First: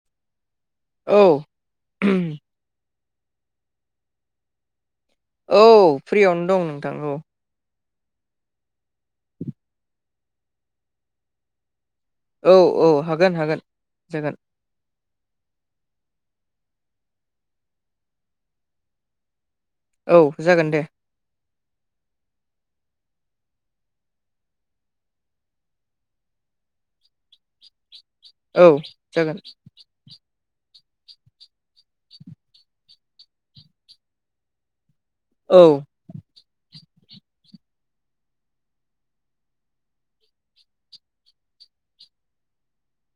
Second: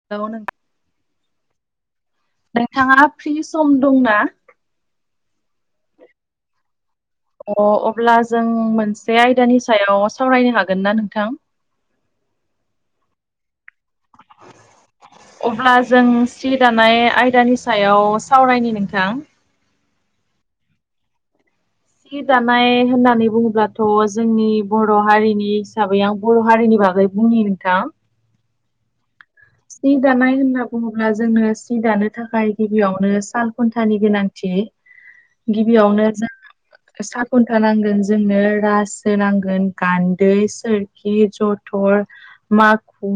[unintelligible] औ नोंथाङा फ्रि सम दंना औ फ्रियावनो दं नोंथां औ अ अब्ला जों मोनसे आयदानि सायाव सावरायनो हागोन ना नोंथां औ औ हागोन हागोन जागोन अब्ला जों सि दानाय आयदानि सायाव सावरायनि नोंथां औ जागोन दे सि दानाय होननानै बुङोब्लाथ' जोंनि बर' हारिनि हिसाबै आं बर' हारिनि बागै बुंनि नोंथां औ जागोन सि दानाय होनना बुङोब्ला जोंनो सि दानो थाखाय गिबियावनो साल खुन्थानि गोनांथि औ गिबियावनो जों साल खुन्था नांगोन जोंनो रासो नांगोन गान्दै सोरखि जथर माखु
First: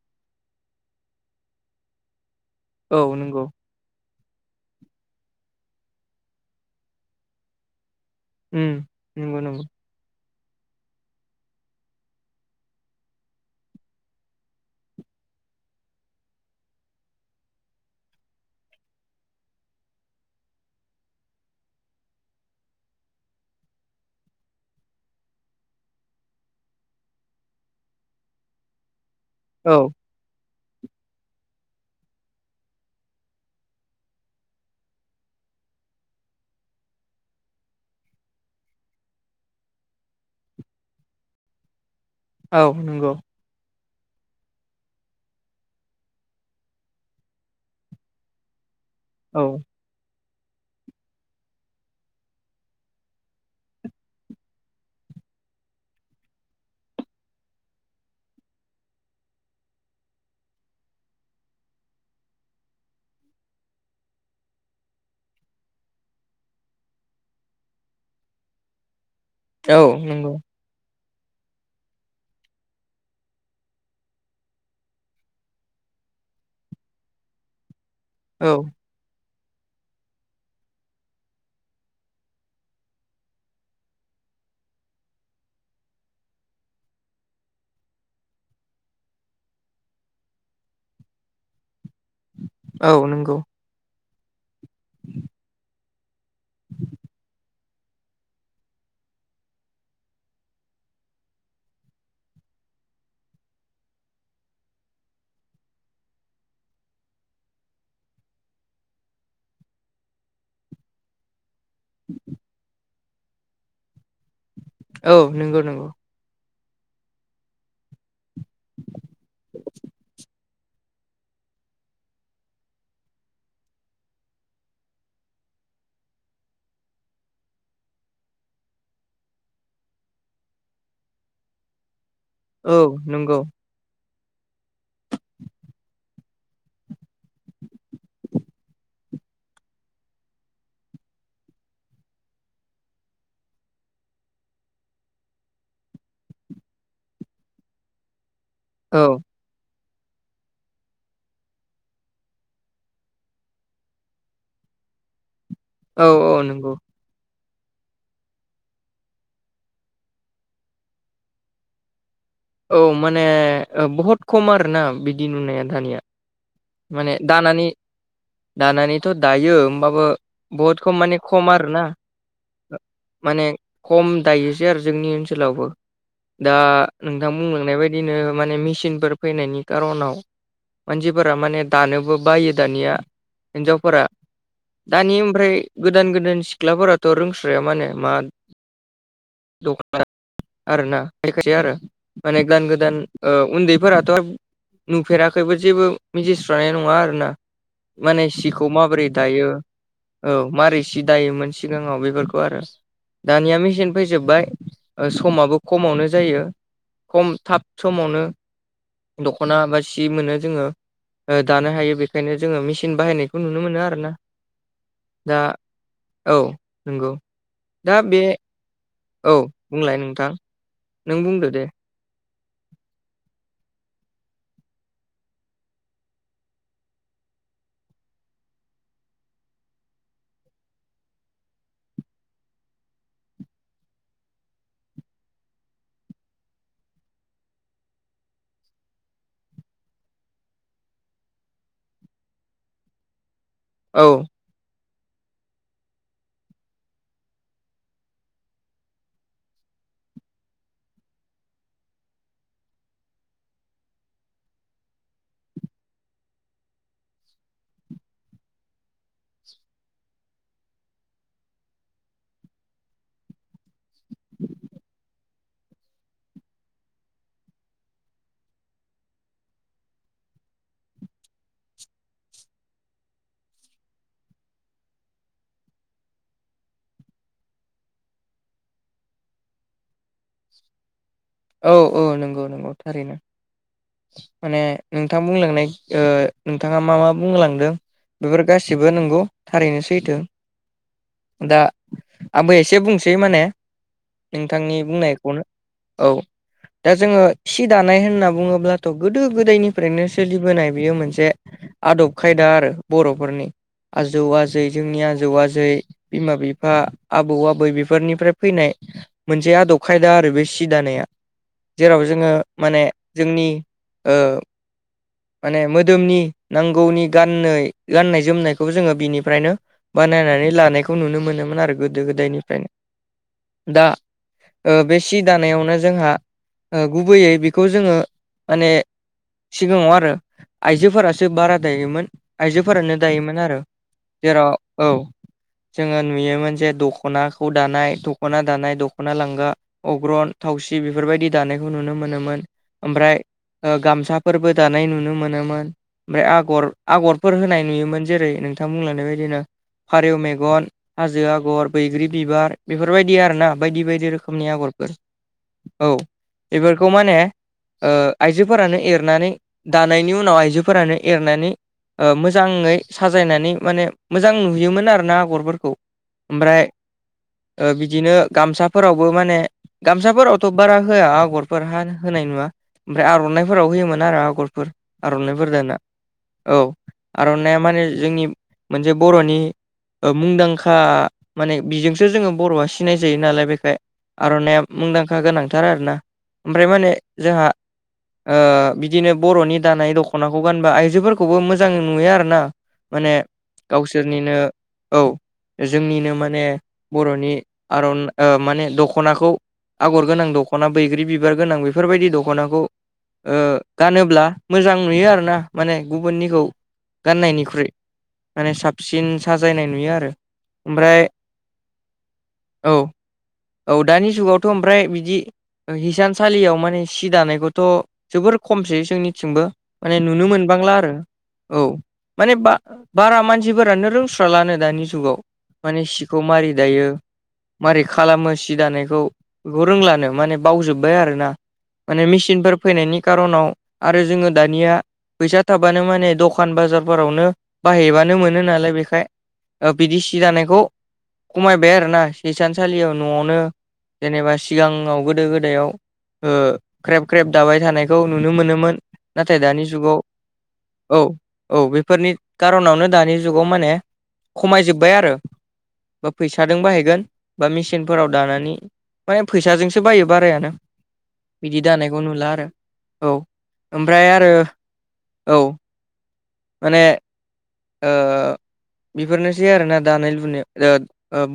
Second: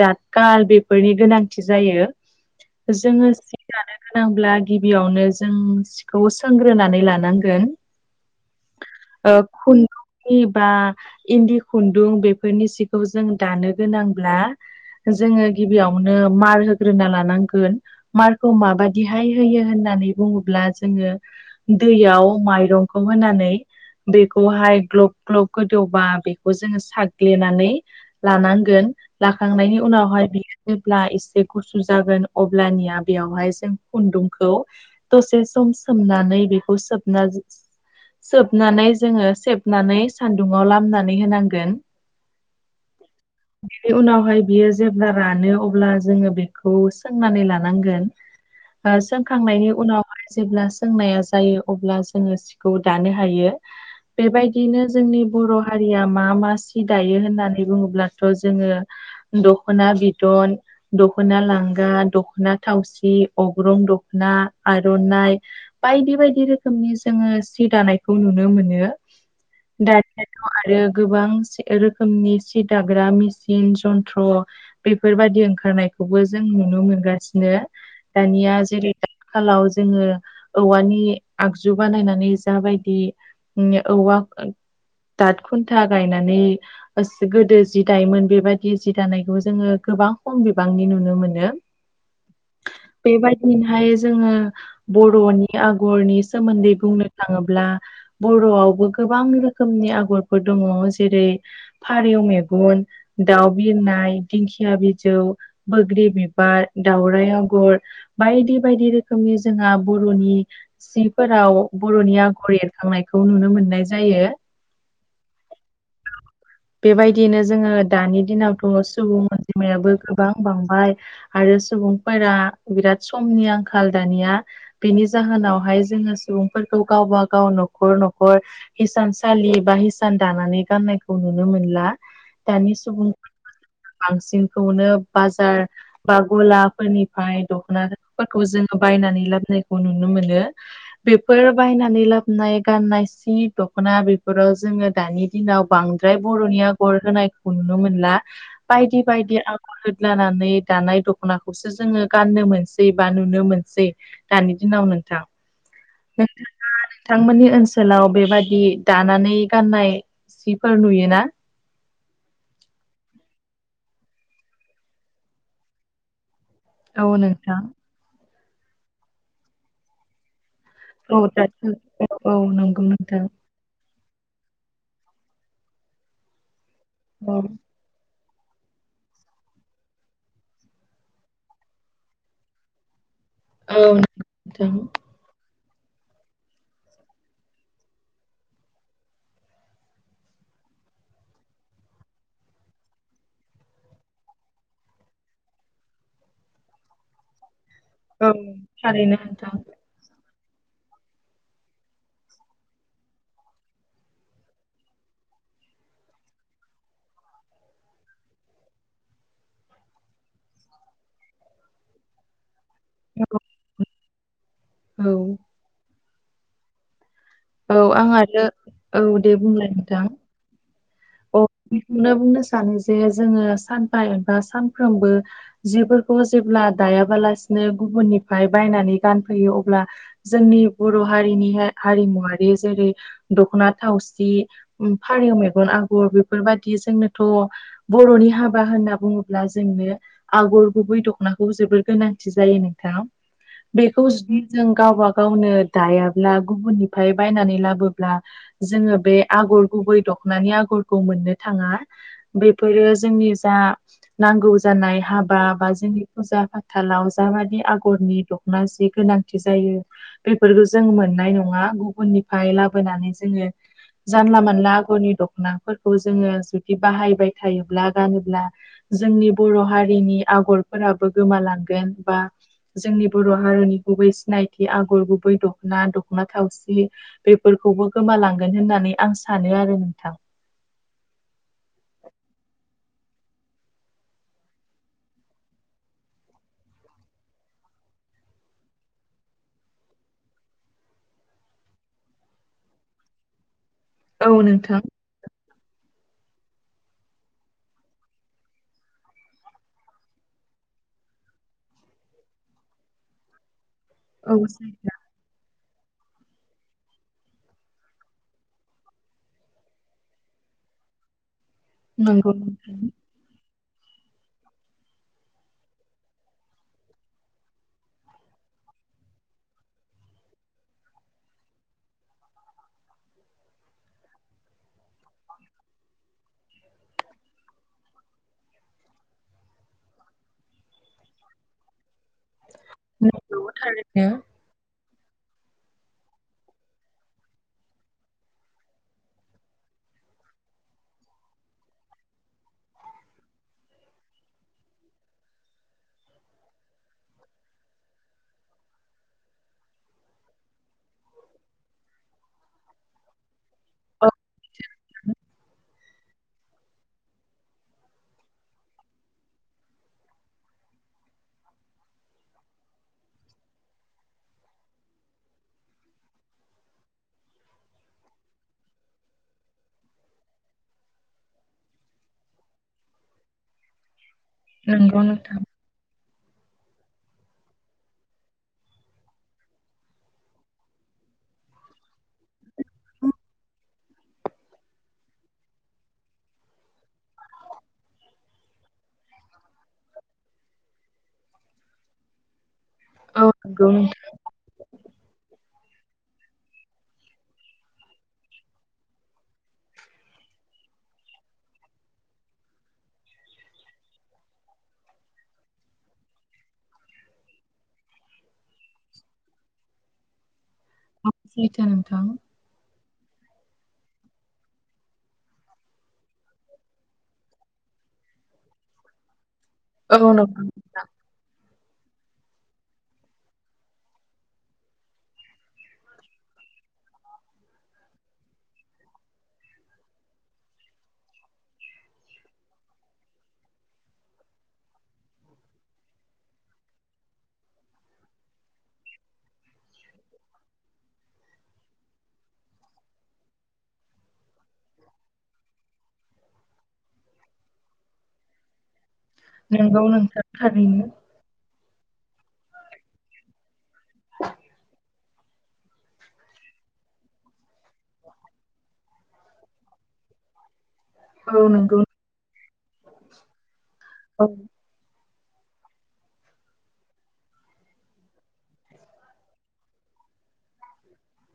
दादखाल बेफोरनि गोनांथि जायो औ जोङो नंगौ जि दानो गोनांब्ला गिबियावनो जों सिखौ सोंग्रोनानै लानांगोन उम ओ नंगौ नंगौ खुनदुं बा इन्दि खुन्दुं बेफोरनि सिखौ जों दानो गोनांब्ला जोङो गिबियावनो मार होग्रोना लानांगोन मारखौ माबादिहाय होयो होननानै बुङोब्ला जोङो दैयाव माइरंखौ होनानै बेखौहाय ग्लब ग्लब गोदौबा बेखौ जोङो साग्लिनानै लानांगोन लाखांनायनि औ उनावहाय बि जेब्ला एसे गुसु जागोन अब्लानिया बेवहाय जों खुन्दुंखौ दसे सम सोमनानै बेखौ सोबना सोबनानै जोङो सेबनानै सान्दुंङाव लामनानै होनांगोन औ नंगौ बिनि उनावहाय बियो जेब्ला रानो अब्ला जोङो बेखौ सोंनानै लानांगोन ओ औ सोंखांनायनि उनावहाय जेब्ला सोंनाया जायो अब्ला जोङो खौ दानो हायो बेबायदिनो जोंनि बर' हारिया मा मा सि दायो होननानै बुङोब्लाथ' जोङो दखना बिदन दख'ना लांगा, दख'ना थावसि, अग्रं दख'ना, आर'नाइ बायदि बायदि रोखोमनि जोङो सि दानायखौ नुनो मोनो औ नंगौ दानियाथ' आरो गोबां रोखोमनि सि दाग्रा मेसिन जन्थ्र बेफोरबायदि ओंखारनायखौबो जों नुनो मोनगासिनो दानिया औ जेरै दादखालाव जोङो औवानि आगजु बानायनानै जाबायदि औवा दाद खुन्था गायनानै गोदो जि दायोमोन बेबायदि जि दानायखौ जोङो गोबां खम बिबांनि नुनो मोनो। औ नंगौ बेबायदिनोहाय जोङो बर'नि आगरनि सोमोन्दै बुंनो ब्ला बर'आवबो गोबां रोखोमनि आगरफोर दङ जेरै फारौ मेगन दाउ बिरनाय, दिंखिया बिजौ, बोग्रि बिबार, दाउराइ आगर बायदि बायदि रोखोमनि जोंहा बर'नि सिफोराव। बर'नि आगर एरखांनायखौ नुनो मोननाय जायो। औ नंगौ नंगौ। औ। बेबायदियैनो जोङो दानि दिनावथ' सुबुं अनजिमायाबो गोबां बांबाय आरो सुबुंफोरा बिराद समनि आंखाल दानिया बेनि जाहोनावहाय जोङो सुबुंफोरखौ गावबा गाव न'खर न'खर हिसान सलि बा हिसान दानानै गाननायखौ नुनो मोनला दानि औ नंगौ सुबुंफोरखौ बांसिनखौनो बाजार बा गलाफोरनिफ्राय दख'नाफोरखौ जोङो बायनानै लाबोनायखौ नुनो मोनो। फोर बायनानै लाबोनाय गाननाय सि दख'ना बेफोराव जोङो दानि दिनाव बांद्राय बर'नि आगर होनायखौ नुनो मोनला औ बायदि बायदि आगर होदलानानै दानाय दख'नाखौसो जोङो गाननो मोनसै बा नोनो मोनसै दानि दिनाव नोंथां औ औ नंगौ नोंथाङा बिथांमोननि ओनसोलाव बेबादि दानानै गाननाय सिफोर नोयो ना औ माने बहुद खम आरोना बिदि नोनाया दानिया माने औ नोंथां दानानै दानानैथ' दायो होमबाबो बहुद खम माने औ खम दासो आरोना औ औ नंगौ नोंथां माने खम दायोसै आरो जोंनि ओनसोलावबो दा नोंथां औ बुंलांनाय बायदि बिदिनो माने मेसिनफोर फैनायनि खारनाव मानसिफोरा माने दानोबो बायो दानिया औ हिनजावफोरा नोंथां दानि ओमफ्राय गोदान गोदान सिख्लाफोराथ' रोंस्राया माने मा दखना आरोना खायसेया आरो माने गोदान गोदान उन्दैफोराथ' [unintelligible] नोफेराखैबो जेबो मिथिस्रानाय नङा आरोना माने औ सिखौ माबोरै थारैनो दायो। नोंथां औ मारै सि दायोमोन सिगाङाव बेफोरखौ आरो दानिया मेसिन फैजोबबाय समाबो खमावनो जायो खम थाब समावनो दख'ना बा सि मोनो जोङो दानो हायो बेनिखायनो जोङो मेसिन [unintelligible] बाहायनायखौ नुनो मोनो आरो ना औ दा औ नंगौ औ दा आं बे आरो औ दे बुंलाय नोंथां नों औ। बुंदो दे बेखौनो बुंनो सानो जे जोङो सानफा एबा सानफ्रोमबो जिफोरखौ जेब्ला दायाबालासिनो गुबुननिफ्राय बायनानै गानफैयो अब्ला जोंनि बर' हारिनि हारिमुवारि जेरै दख'ना थावसि फारौ मेगन आगर बेफोरबायदि जोंनोथ' बर'नि हाबा होनना बुङोब्ला जोंनो आगर गुबै दख'नाखौ जोबोर गोनांथि जायो नोंथां बेखौ औ जुदि जों गावबा गावनो दायाब्ला गुबुननिफ्राय बायनानै लाबोब्ला जोङो बे आगर गुबै दख'नानि आगरखौ मोननो थाङा बेफोरो जोंनि जा नांगौ जानाय हाबा बा जोंनि फुजा फाथालाव जाबादि आगरनि दं जि गोनांथि जायो बेफोरखौ जों मोननाय नङा गुबुन निफ्राय लाबोनानै जोङो जानला मानला आगरनि दख'नाफोरखौ जोङो जुदि बाहायबाय थायोब्ला गानोब्ला जोंनि बर' हारिनि आगरफोराबो गोमालांगोन बा जोंनि बर' हारिनि गुबै सिनायथि आगर गुबै दख'ना दखना थावसि बेफोरखौबो गोमालांगोन होननानै आं सानो आरो नोंथां औ औ नंगौ नंगौ थारैनो माने नोंथाङा बुंलांनाय नोंथाङा मा मा बुंलांदों बेफोर गासैबो नंगौ थारैनो सैथो। दा आंबो एसे बुंसै माने औ नोंथांनि नोंथां बुंनायखौनो। औ। दा जोङो सि दानाय होनना बुङोब्लाथ' गोदो गोदायनिफ्रायनो सोलिबोनाय बेयो मोनसे आदब खायदा आरो बर'फोरनि आजौ औ आजै सैथो जोंनि आजौ आजै बिमा बिफा आबौ आबै बेफोरनिफ्राय फैनाय मोनसे आदब खायदा आरो बे सि दानाया जेराव जोङो नंगौ माने नोंथां। जोंनि माने मोदोमनि नांगौनि गान गाननाय जोमनायखौबो जोङो बिनिफ्रायनो बानायनानै लानायखौ नुनो मोनोमोन आरो गोदो गोदायनिफ्रायनो दा बेसे दानायावनो जोंहा गुबैयै बेखौ जोङो माने सिगाङाव आरो आइजोफोरासो बारा दायोमोन। आइजोफोरानो दायोमोन नंगौ आरो थारैनो। जेराव औ जोङो नुयोमोन जे दख'नाखौ दानाय दख'ना दानाय दख'ना लांगा अग्रन थावसि बेफोरबायदि दानायखौ नुनो मोनोमोन ओमफ्राय गामसाफोरबो दानाय नुनो मोनोमोन। ओमफ्राय आगर आगरफोर होनाय नुयोमोन जेरै नोंथां बुंलांनायबायदिनो फारिौ मेगन हाजो आगर बैग्रि बिबार बेफोरबायदि आर ना बायदि औ बायदि रोखोम औ बेफोरखौ माने आइजोफोरानो एरनानै दानायनि उनाव आइजोफोरानो एरनानै मोजाङै साजायनानै माने मोजां नुयोमोन आर ना आगरफोरखौ ओमफ्राय बिदिनो गामसाफोरावबो माने गामसाफोरावथ' बारा होआ आगरफोर ह होनाय नुवा ओमफ्राय आर'नाइफोराव होयोमोन आरो आगर फोरफोर नंगौ नोंथां। आर'नाइफोर दाना औ आर'नानायइा माने जोंनि मोनसे बर'नि मुंदांखा माने बिजोंसो जोङो बर'आ सिनाय जायो नालाय बेखाय आर'नाइया मुंदांखा गोनांथार आरोना ओमफ्राय माने जोंहा बिदिनो बर'नि दानाय दख'नाखौ गानबा आइजोफोरखौबो मोजां नुयो आर ना माने औ नंगौ नोंथां गावसोरनिनो औ जोंनिनो माने बर'नि आर'नाइ माने दख दख'नाखौ आगर गोनां दख'ना बैग्रि बिबार गोनां बेफोरबायदि दख'नाखौ गानोब्ला मोजां नुयो आर ना माने गुबुननिखौ गाननायनिख्रुइ माने साबसिन साजायनाय नुयो आरो ओमफाय औ सैथो नोंथां। औ। औ दानि जुगावथ' ओमफ्राय बिदि हिसानसालियाव माने सि दानायखौथ' जोबोर खमसै जोंनिथिंबो माने औ नुनो नंगौ मोनबांला आरो औ माने ब बारा मानसिफोरानो रोंस्राालानो दानि जुगाव माने सिखौ मारै दायो मारै खालामो सि दानायखौ बेखौ रोंलानो माने बावजोबबाय आरोना। माने मेचिनफोर फैनायनि खारनाव आरो जोङो दानिया फैसा थाबानो माने दखान बाजारफोरावनो बाहैबानो मोनो नालाय बेखाय बिदि सि दानायखौ खमायबाय आरोना हिसान थसालियाव न'आवनो जेनेबा सिगाङाव गोदो गोदायाव ख्रेब ख्रेब दाबाय थानायखौ नुनो मोनोमोन। नाथाय दानि नंगौ जुगाव नोंथां थारैनो। औ। औ बेफोरनि खारनावनो दानि जुगाव माने खमायजोबबाय आरो। बा फैसादों बायहैगोन। बा मेसिनफोराव दानानै माने फैसाजोंसो बायो बारायानो औ बिदि नंगौ। दानायखौ नुला आरो औ ओमफ्राय औ आरो औ। माने बेफोरनोसै आरोना दानाय लुनाय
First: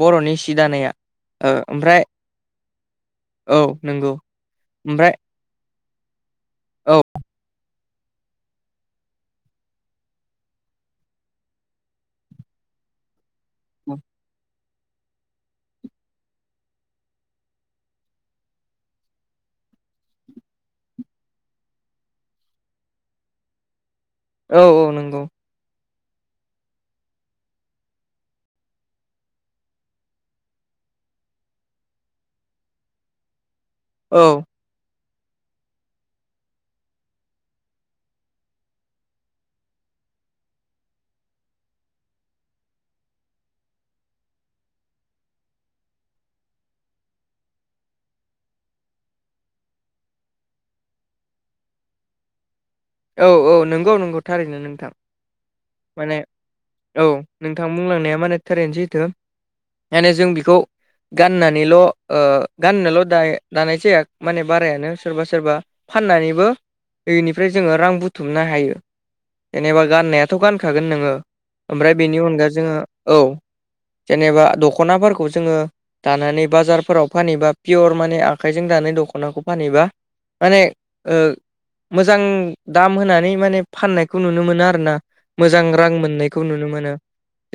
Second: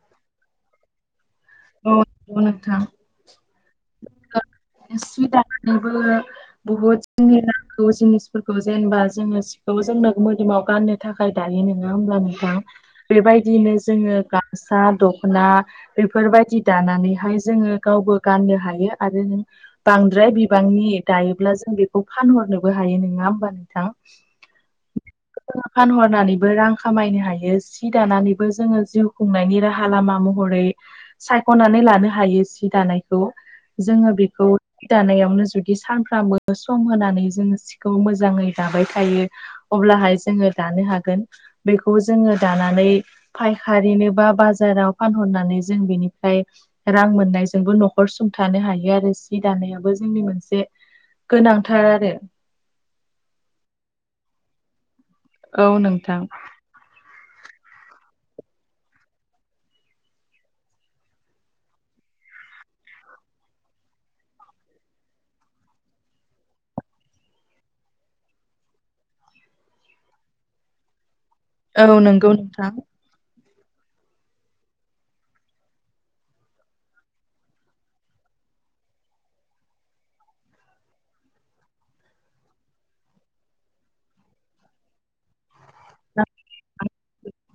बर'नि सि दानाया ओ ओमफ्राय औ नोंथां। औ नंगौ ओमफ्राय सि दानायनिबो औ बुहुद जोंनि जिनिसफोरखौ जेनेबा जोङो सिखौ जोंनो मोदोमाव गाननो थाखाय दायो नङा होमबा नोंथां। बेबायदिनो जोङो गामसा दखना बे फोरबायदि दानानैहाय जोङो गावबो गाननो हायो आरो बांद्राय बिबांनि दायोब्ला जों बेखौ फानहरनोबो हायो नङा होमबा नोंथां। औ औ नंगौ। फानहरनानैबो रां खामायनो हायो सि दानानैबो जोङो जिउ खुंनायनि राहा लामा महरै सायखनानै लानो हायो सि दानायखौ जोङो औ बिखौ सि दानायावनो जुदि सानफ्रामबो सम होनानै जोङो सिखौ मोजाङै दाबाय थायो। अब्लाहाय जोङो दानो हागोन बेखौ जोङो दानानै फायखारिनो बा बाजाराव फानहरनानै जोङो जों बेनिफ्राय रां मोननायजोंबो न'खर सुंथानो हायो आरो सि दानायाबो जोंनि मोनसे। गोनांथार आरो। औ औ नंगौ नंगौ थारैनो नोंथां। औ माने नोंथां। औ नोंथां बुंलांनाया माने थारैनोसैथो माने जों बेखौ। गाननानैल गाननोल दा दानाय जाया माने बारायानो सोरबा सोरबा। फाननानैबो दैनिफ्राय जोङो रां बुथुमनो हायो जेनेबा गाननायाथ गानखागोन नोङो। ओमफ्राय औ बेनि नंगौ अनगा नोंथां जोङो औ जेनेबा दखनाफोरखौ जोङो। दानानै बाजारफोराव फानहैबा पियर माने आखाइजों दानाय दखनाखौ फानहैबा माने मोजां दाम होनानै माने फाननायखौ नुनो मोनो आरो ना। मोजां रां मोननायखौ नुनो मोनो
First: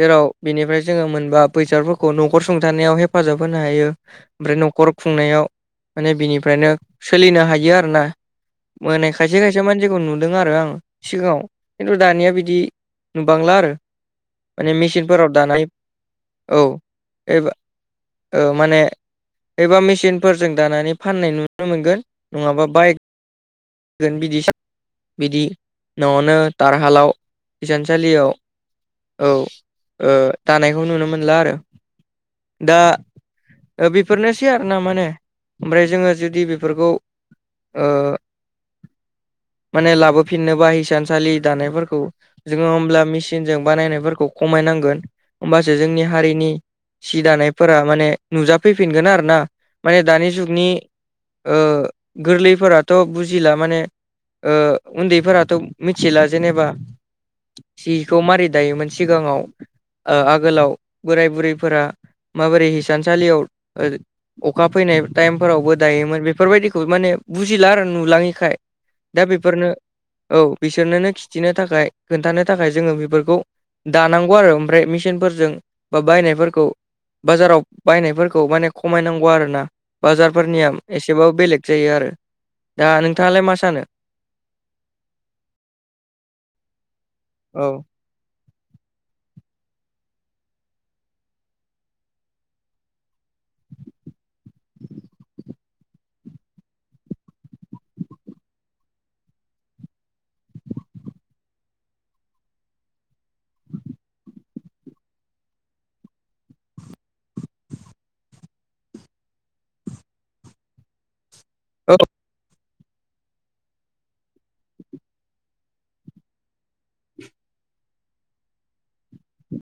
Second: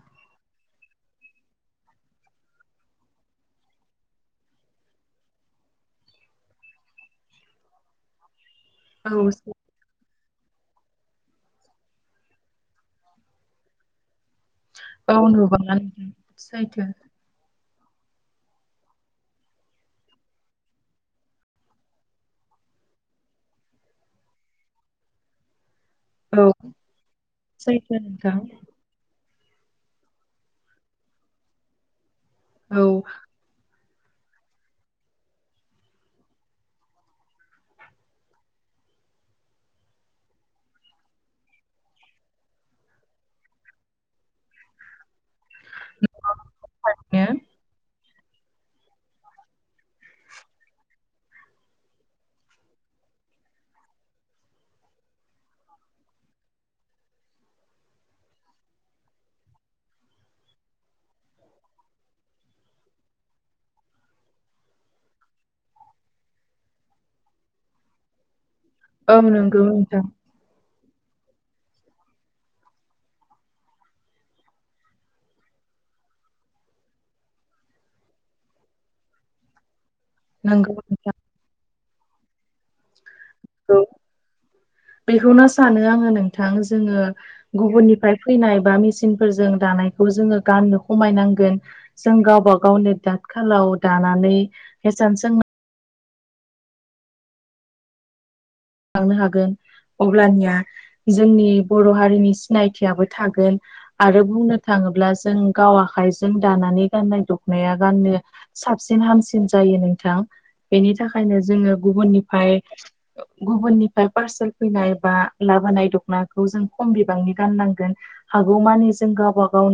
जेराव बेनिफ्राय जोङो मोनबा बेैसाादफोरखौ न'खर सुंथानायाव हेफाजाब होनो हायो। ओमफ्राय न'खर खुंनायाव माने बिनिफ्रायनो सोलिनो हायो आरो ना। माने खायसे औ खायसे मानसिखौ जायगायाव नुदों आरो आं सिगाङाव खिन्थु दानिया बिदि नुबांला आरो। माने औ मेचिनफोराव दानाय नुबाङा नोंथां औ सैथो एब ओ माने एबा मेसिनफोरजों दानानै फाननाय नुनो मोनगोन नङाबा बाय गोन बिदि बिदि न'आवनो औ दार हालाव सैथो हिसानसालियाव नोंथां औ दानायखौ नुनो मोनला आरो दा औ बेफोरनोसै आरो ना माने ओमफ्राय जोङो जुदि बेफोरखौ ओ माने लाबोफिननोबा हिसानसालि दानायफोरखौ जोङो होमब्ला मेसिनजों बानायनायफोरखौ खमायनांगोन होमबासो जोंनि हारिनि सि नो दानायफोरा माने नुजाफैफिनगोन आरो ना माने दानि जुगनि गोरलैफोराथ' बुजि बुजिला माने उन्दैफोराथ' मिथिला जेनेबा सिखौ मारै दायोमोन सिगाङाव ओ आगोलाव बोराय बुरैफोरा माबोरै हिसानसालियाव अखा फैनाय टाइमफोरावबो दायोमोन बेफोरबायदिखौ माने बुजिला आरो ना नुलाङैखाय औ दा नंगौ बेफोरनो नोंथां औ बिसोरनोनो खिथिनो थाखाय खोन्थानो थाखाय जोङो बेफोरखौ दानांगौ आरो ओमफ्राय मेचिनफोरजों बा बायनायफोरखौ बाजाराव बायनायफोरखौ माने खमायनांगौ आरोना। बाजारफोरनिया नंगौ नोंथां एसेबाबो बेलेग जायो आरो दा नोंथाङालाय मा औ सानो? बेखौनो सानो आङो नोंथां जोङो औ गुबुननिफ्राय फैनाय बा मेसिनफोरजों दानायखौ जोङो गाननो खमायनांगोन जों गावबा गावनि तात खालाव दानानै हिसान सोंनानै थांनो हागोन अब्लानिया जोंनि बर' हारिनि सिनायथियाबो थागोन आरो बुंनो थाङोब्ला जों गाव आखाइजों दानानै गाननाय दखनाया गाननो साबसिन हामसिन जायो नोंथां बेनि थाखायनो जोङो औ गुबुननिफ्राय गुबुननिफ्राय पार्सेल फैनाय बा लाबोनाय दख'नाखौ जों खम बिबांनि गाननांगोन हागौमानि जों गावबा गावनि